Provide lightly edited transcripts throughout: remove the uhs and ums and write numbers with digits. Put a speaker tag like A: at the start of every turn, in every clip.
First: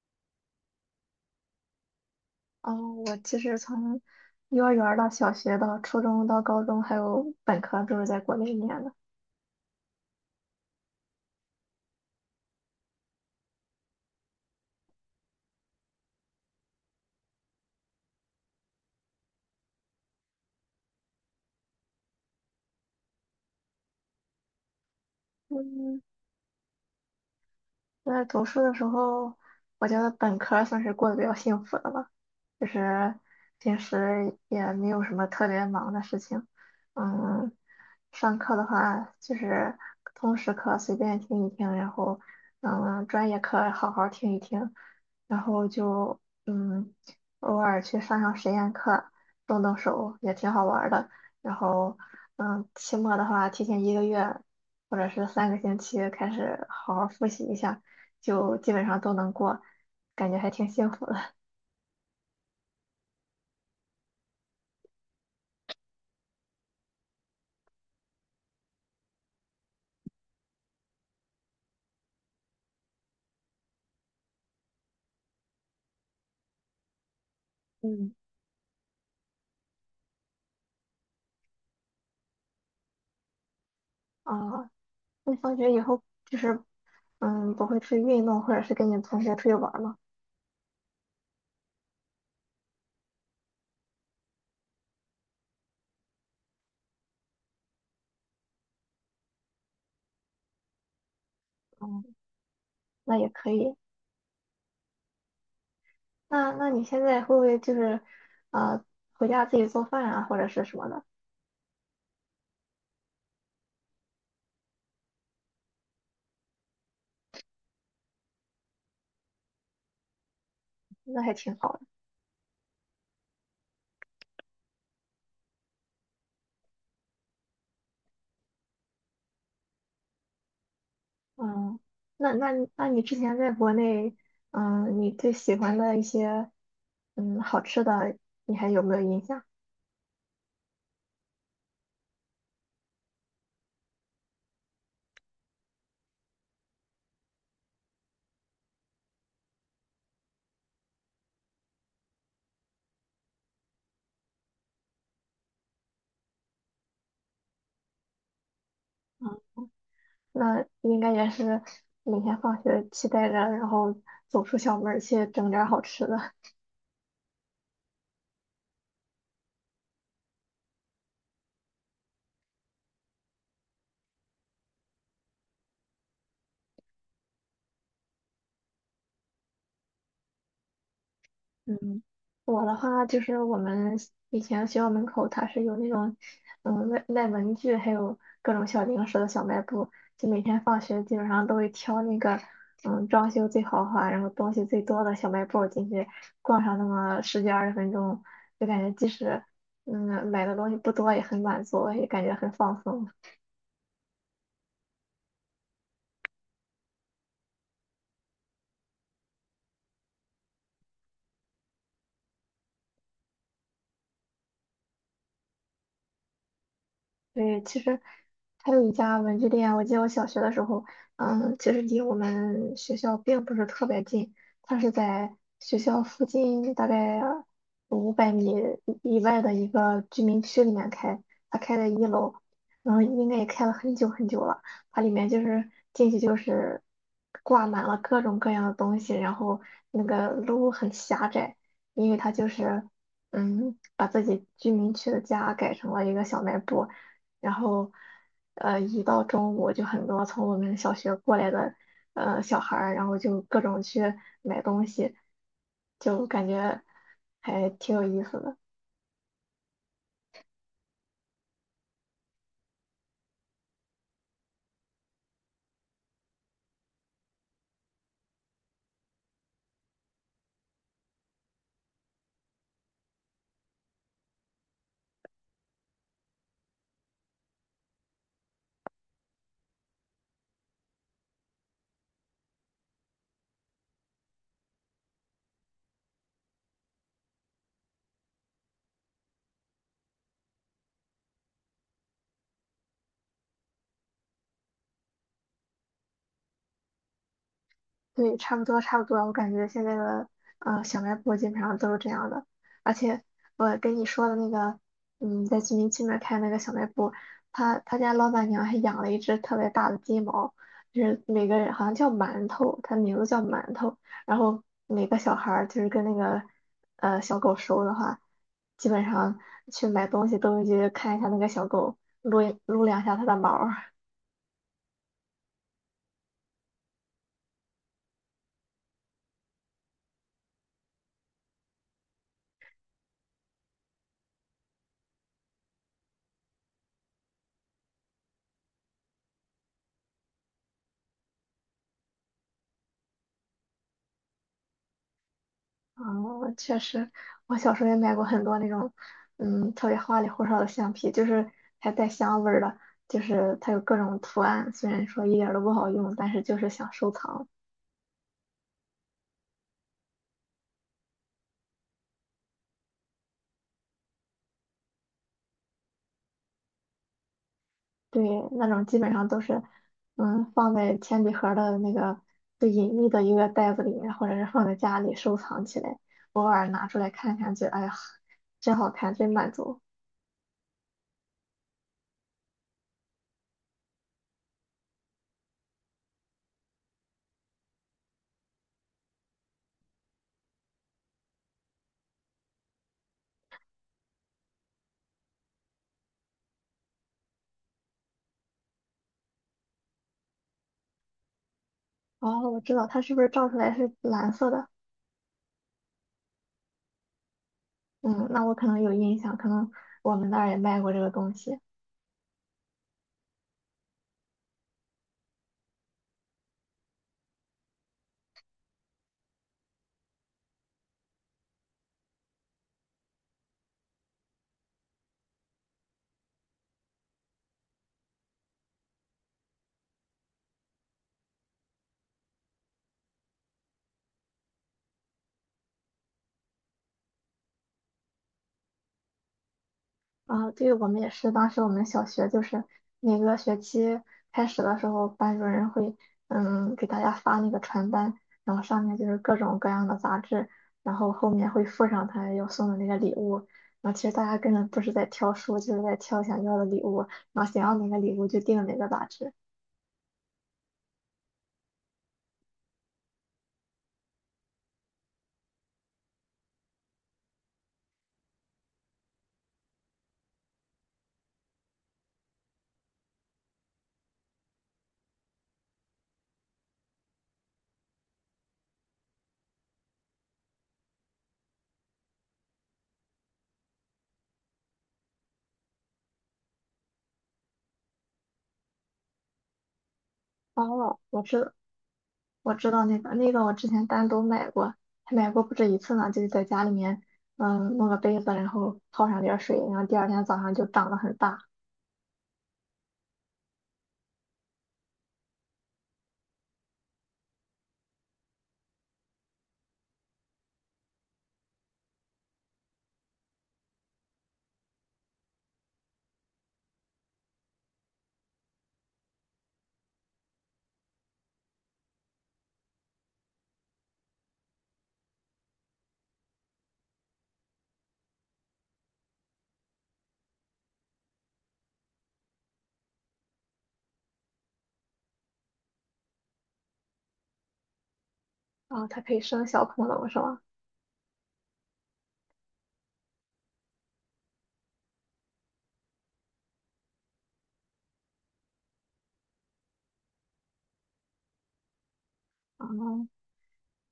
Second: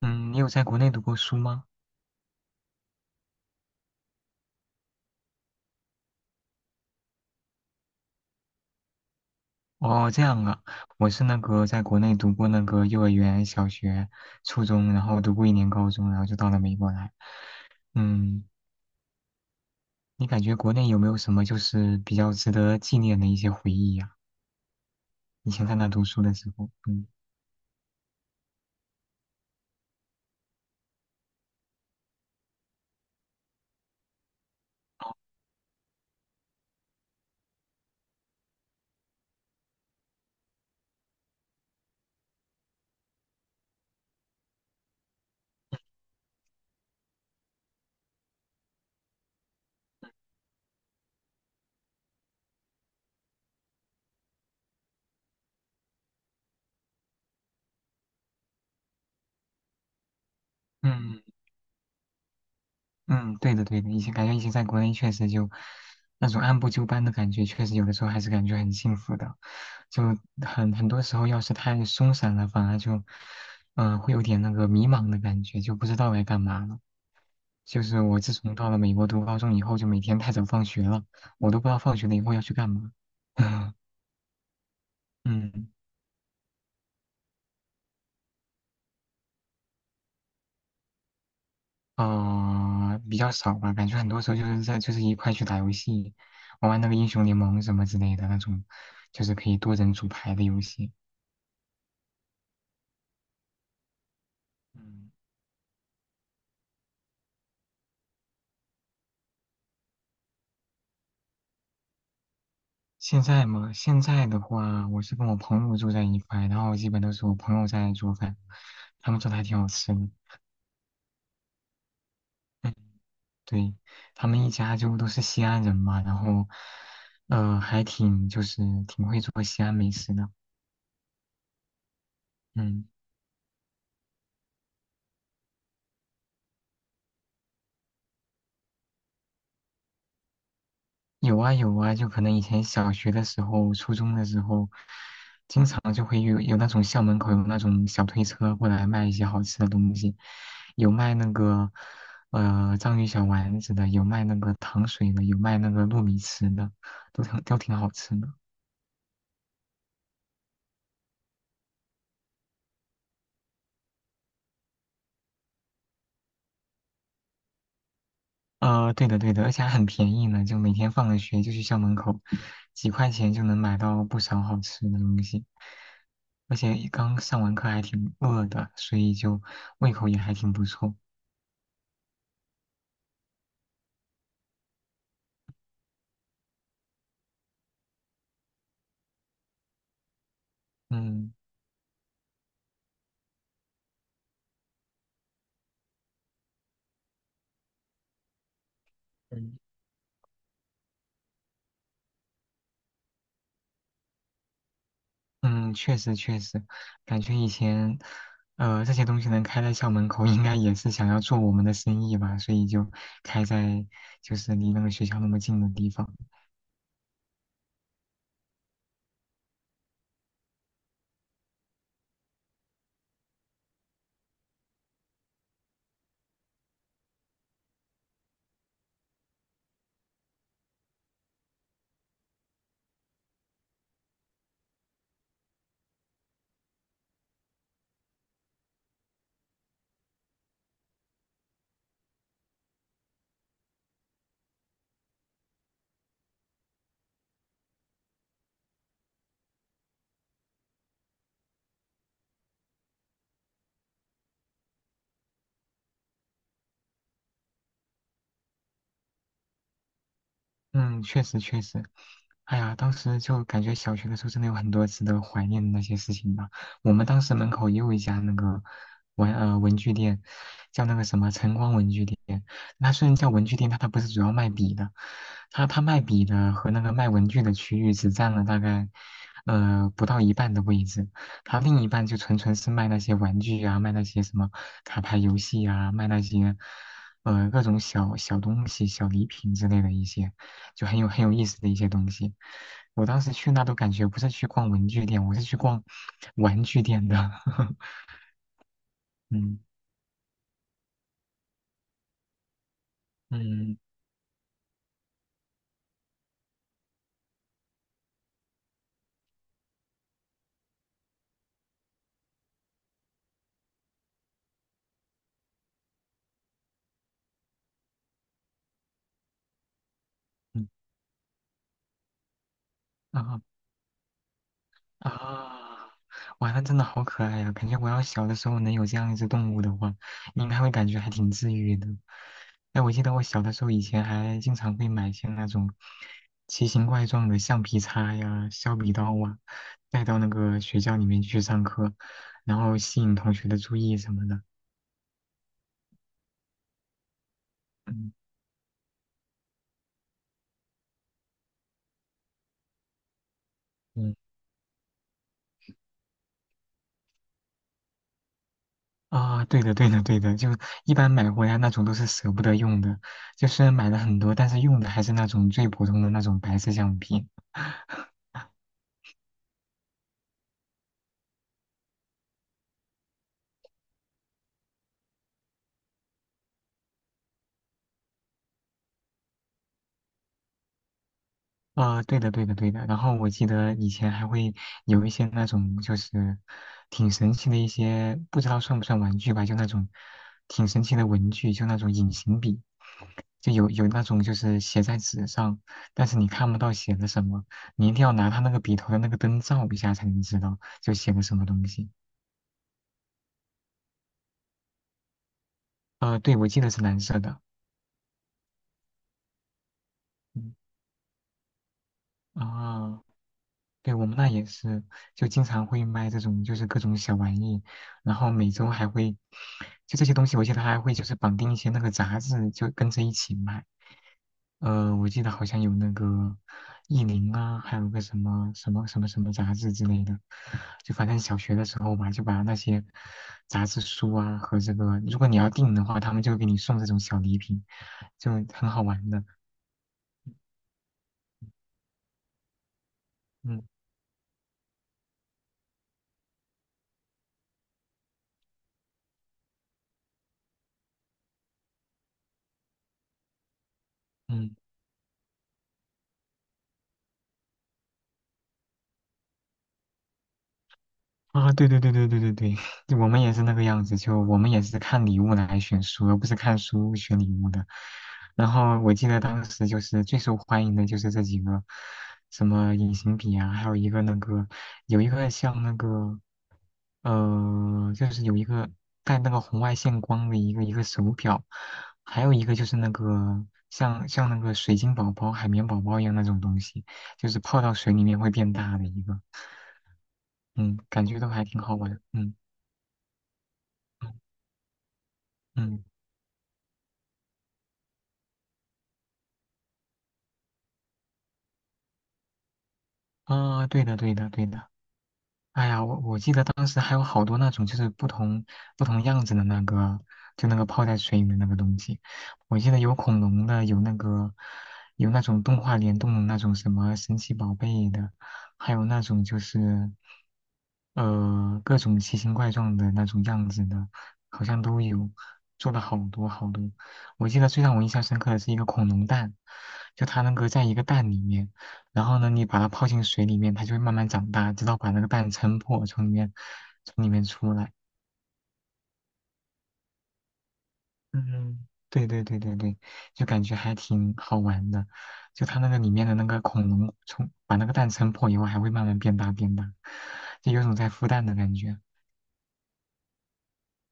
A: 嗯，你有在国内读过书吗？
B: 哦，我其实从幼儿园儿到小学到初中到高中还有本科都是在国内念的。
A: 哦，这样啊，我是那个在国内读过那个幼儿园、小学、初中，然后读过一年高中，然后就到了美国来。嗯，你感觉国内有没有什么就是比较值得纪念的一些回忆呀、以前在那
B: 嗯，
A: 读书的时候，嗯。
B: 那读书的时候，我觉得本科算是过得比较幸福的了，就是平时也没有什么特别忙的事情。嗯，上课的话就是通识课随便听一听，然后专业课好好听一听，然后就嗯，偶尔去上上实验课，动动手也挺好玩儿的。然后期末的话，提前一个月或者是3个星期开始好好复习一下，就基本上都能过，感觉还挺幸福的。
A: 嗯嗯，对的对的，以前感觉以前在国内确实就那种按部就班的感觉，确实有的时候还是感觉很幸福的。就很多时候，要是太松散了，反而就会有点那个迷茫的感觉，就不知道该干嘛了。就是
B: 嗯，
A: 我自从到了美国读高中以后，就每天太早放学了，我都不知道放学了以后要去干嘛。
B: 啊，那放
A: 嗯。
B: 学以后就是不会去运动或者是跟你同学出去玩儿吗？
A: 啊、比较少吧，感觉很多时候就是在就是一块去打游戏，玩玩那个英雄联盟什么之类的那种，就是可以多人组牌的游戏。
B: 嗯，那也可以。
A: 嗯，
B: 那你现在会不会就是呃回家自己做饭啊，或者是什么的？
A: 现在嘛，现在的话，我是跟我朋友住在一块，然后基本都是我朋友在做饭，他们做的还挺好吃的。
B: 那还挺好的。
A: 嗯，对，他们一家就都是西安人嘛，然后，还挺就是挺会做西安美食的。
B: 嗯，那那
A: 嗯。
B: 那你之前在国内，你最喜欢的一些好吃的，你还有没有印象？
A: 有啊有啊，就可能以前小学的时候、初中的时候，经常就会有那种校门口有那种小推车过来卖一些好吃的东西，有卖那个章鱼小丸子的，有卖那个糖水的，有卖那个糯米糍的，都挺好吃的。
B: 那应该也是每天放学期待着，然后走出校门儿去整点儿好吃的。
A: 对的对的，而且还很便宜呢，就每天放了学就去校门口，几块钱就能买到不少好吃的东西。而且刚上完课还挺饿的，所以就胃口也还挺不错。
B: 嗯，我的话就是我们以前学校门口它是有那种，卖文具还有各种小零食的小卖部，就每天放学基本
A: 嗯
B: 上都会挑那个，装修最豪华，然后东西最多的小卖部进去逛上那么十几二十分钟，就感觉即使
A: 嗯，
B: 买的东西不多也很满足，也感觉很放松。
A: 嗯，确实确实，感觉以前，这些东西能开在校门口，应该也是想要做我们的生意吧，所以就开在就是离那个学校那么近的地方。
B: 对，其实还有一家文具店，我记得我小学的时候，其实离我们学校并不是特别近，它是在学校附近大概500米以外的一个居民区里面开，它开在一楼，应该也开了很久很久了。它里面就是进去就是挂满了各种各样的东西，然后那个路很狭窄，因为它就是把自己居民区的家改成了一个小卖部。然后，一到中午就很多从我们小学过来的小孩儿，然后就各种去买东西，就感觉还挺有意思的。
A: 嗯，确实确实，哎呀，当时就感觉小学的时候真的有很多值得怀念的那些事情吧。我们当时门口也有一家那个文具店，叫那个什么晨光文具店。它虽然叫文具店，但它不是主要卖笔的，它卖笔的和那个卖文具的区域只占了大概不到一半的位置，它另一半就纯纯是卖那些玩具啊，卖那些什么卡牌游戏啊，卖那些各种小小东西、小礼品之类的一些。就很有意思的一些东西。我当时去那都感觉不是去逛文具店，我是去逛玩具店的。
B: 对，差不多差不多，我感
A: 嗯
B: 觉现在的小卖部基本上都是这样的，而且我
A: 嗯
B: 跟你说的那个，在居民区那儿开那个小卖部，他家老板娘还养了一只特别大的金毛，就是每个人好像叫馒头，它名字叫馒头，然后每个小孩儿就是跟那个小狗熟的话，基本上去买东西都会
A: 嗯，
B: 去看一下那个小狗，撸一撸两下它的
A: 啊
B: 毛。
A: 啊！哇，那真的好可爱呀、感觉我要小的时候能有这样一只动物的话，应该会感觉还挺治愈的。哎，我记得我小的时候以前还经常会买一些那种奇形怪状的橡皮擦呀、削笔刀啊，带到那个学校里面去上课，然后吸引同学的注意什么的。
B: 哦，确实，我小时候也
A: 嗯
B: 买过很多那种，特别花里胡哨的橡皮，就是还带香味儿的，就是它有各
A: 嗯。
B: 种图案，虽然说一点儿都不好用，但是就是想收藏。
A: 啊，对的，对的，对的，就一般买回来那种都是舍不得用的，就虽然买了很多，但是用的还是那种最普通的那种白色橡皮。
B: 对，那种基本上都是，放在铅笔盒儿的那个最隐秘的一个袋子里面，或者是放在家里收藏起来，偶尔拿出来看看，觉得哎呀，真好看，真满足。
A: 啊，对的，对的，对的。然后我记得以前还会有一些那种就是挺神奇的一些，不知道算不算玩具吧，就那种挺神奇的文具，就那种隐形笔，就有那种就是写在纸上，但是你看不到写的什么，你一定要拿它那个笔头的那个灯照一下才能知道就写的什么东西。
B: 哦，我知道它是不是照出来是蓝色的？
A: 对，我记得是蓝色的。
B: 嗯，那我可能有印象，可能我们那儿
A: 嗯
B: 也卖过这个东西
A: 啊，对，我们那也是，就经常会卖这种就是各种小玩意，然后每周还会，就这些东西，我记得还会就是绑定一些那个杂志，就跟着一起卖。我记得好像有那个意林啊，还有个什么什么什么什么杂志之类的，就反正小学的时候吧，就把那些杂志书啊和这个，如果你要订的话，他们就会给你送这种小礼品，就很好玩的。
B: 啊。对，我们也是，当时我们小学就是每个学
A: 嗯
B: 期开始的时候，班主任会给大家发那个传单，然后上面就是各种各样的杂志，然后后面会附上他要送的那个礼物。然后其实大家根
A: 嗯。
B: 本不是在挑书，就是在挑想要的礼物，然后想要哪个礼物就订哪个杂志。
A: 啊，对对对对对对对，我们也是那个样子，就我们也是看礼物来选书，而不是看书选礼物的。然后我记得当时就是最受欢迎的就是这几个，什么隐形笔啊，还有一个那个有一个像那个就是有一个带那个红外线光的一个一个手表，还有一个就是那个像那个水晶宝宝、海绵宝宝一样那种东西，就是泡到水里面会变大的一个。嗯，
B: 哦，
A: 感觉
B: 我
A: 都
B: 知
A: 还
B: 道。
A: 挺好玩，嗯
B: 我知道那个，我之前单
A: 嗯
B: 独买过，还买过不止一
A: 嗯，
B: 次呢。就是在家里面，弄个杯子，然后泡上点儿水，然后第二天早上就长得很大。
A: 啊，对的对的对的，哎呀，我记得当时还有好多那种就是不同样子的那个，就那个泡在水里的那个东西。我记得有恐龙的，有那个有那种动画联动的那种什么神奇宝贝的，还有那种就是各种奇形怪状的那种样子的，好像都有，做了好多好多。我记得最让我印象深刻的是一个恐龙蛋，就它那个在一个蛋里面。然后呢，你把它泡进水里面，它就会慢慢长大，直到把那个蛋撑破，从里面出来。
B: 啊，它可以生小恐龙是吗？
A: 嗯，对对对对对，就感觉还挺好玩的。就它那个里面的那个恐龙，从把那个蛋撑破以后，还会慢慢变大变大，就有种在孵蛋的感觉。
B: 啊，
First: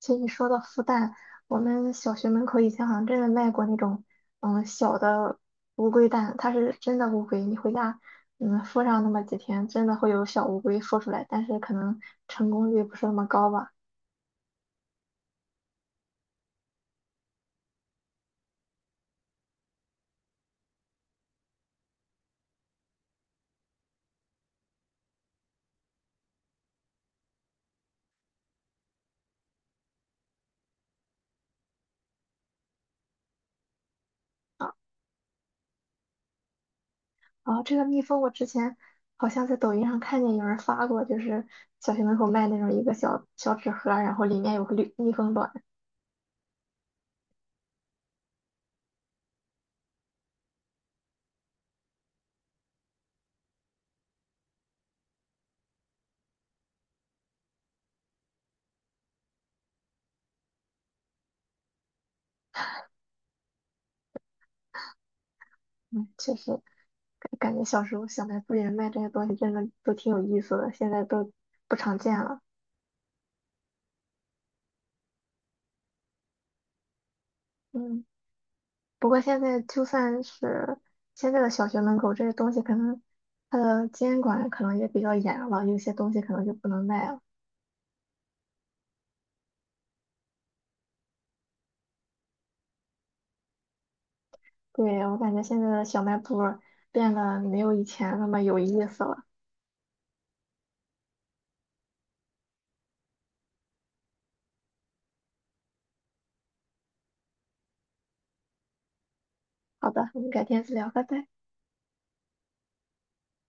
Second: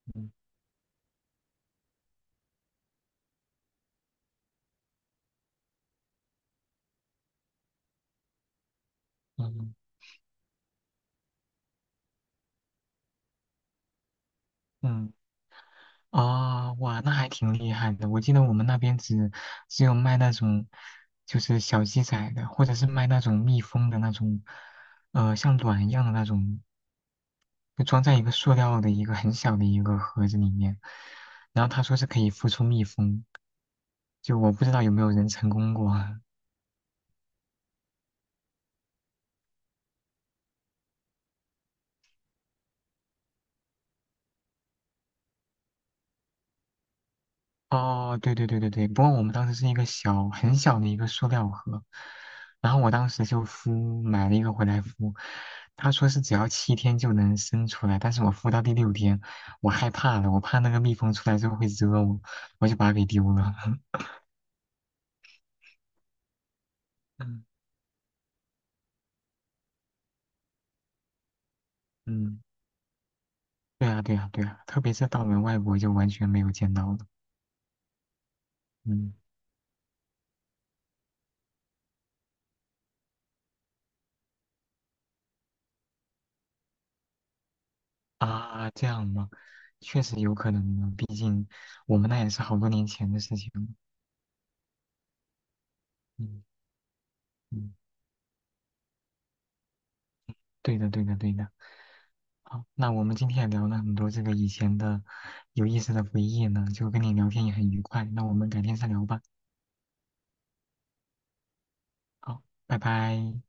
B: 其实你
A: 嗯
B: 说到孵蛋，我们小学门口以前好像真的卖过那种，小的乌龟蛋，它是真的乌龟，你回家，孵上那么几天，
A: 嗯
B: 真的会有小乌龟孵出来，但是可能成功率不是那么高吧。
A: 嗯，啊、哇，那还挺厉害的。我记得我们那边只有卖那种就是小鸡仔的，或者是卖那种蜜蜂的那种，像卵一样的那种就装在一个塑料的一个很小的一个盒子里面，然后他说是可以孵出蜜蜂，就我不知道有没有人成功过。
B: 哦，这个蜜蜂我之前好像在抖音上看见有人发过，就是小学门口卖那种一个小小纸盒儿然后里面有个绿蜜蜂卵。
A: 哦，对对对对对，不过我们当时是一个小很小的一个塑料盒，然后我当时就孵买了一个回来孵，他说是只要7天就能生出来，但是我孵到第六天，我害怕了，我怕那个蜜蜂出来之后会蛰我，我就把它给丢了。
B: 嗯，确实
A: 嗯
B: 感觉小时候小卖部里面卖这些东西真的都挺有意思的，现在都不常见
A: 嗯，
B: 了。
A: 对啊对啊对啊，特别是到了外国就完全没有见到了。
B: 嗯，不
A: 嗯
B: 过现在就算是现在的小学门口这些东西，可能它的监管可能也比较严了，有些东西可能就不能卖了。
A: 啊，这样吗？确实有可能呢，毕竟我们那也是好多年前的事情了。
B: 对，我感觉现在的小卖部
A: 嗯
B: 变得没有
A: 嗯，
B: 以前那么有意思了。
A: 对的对的对的。好，那我们今天也聊了很多这个以前的有意思的回忆呢，就跟你聊天也很愉快。那我们改天再聊吧。
B: 好的，我们改天再聊，拜拜。
A: 好，拜拜。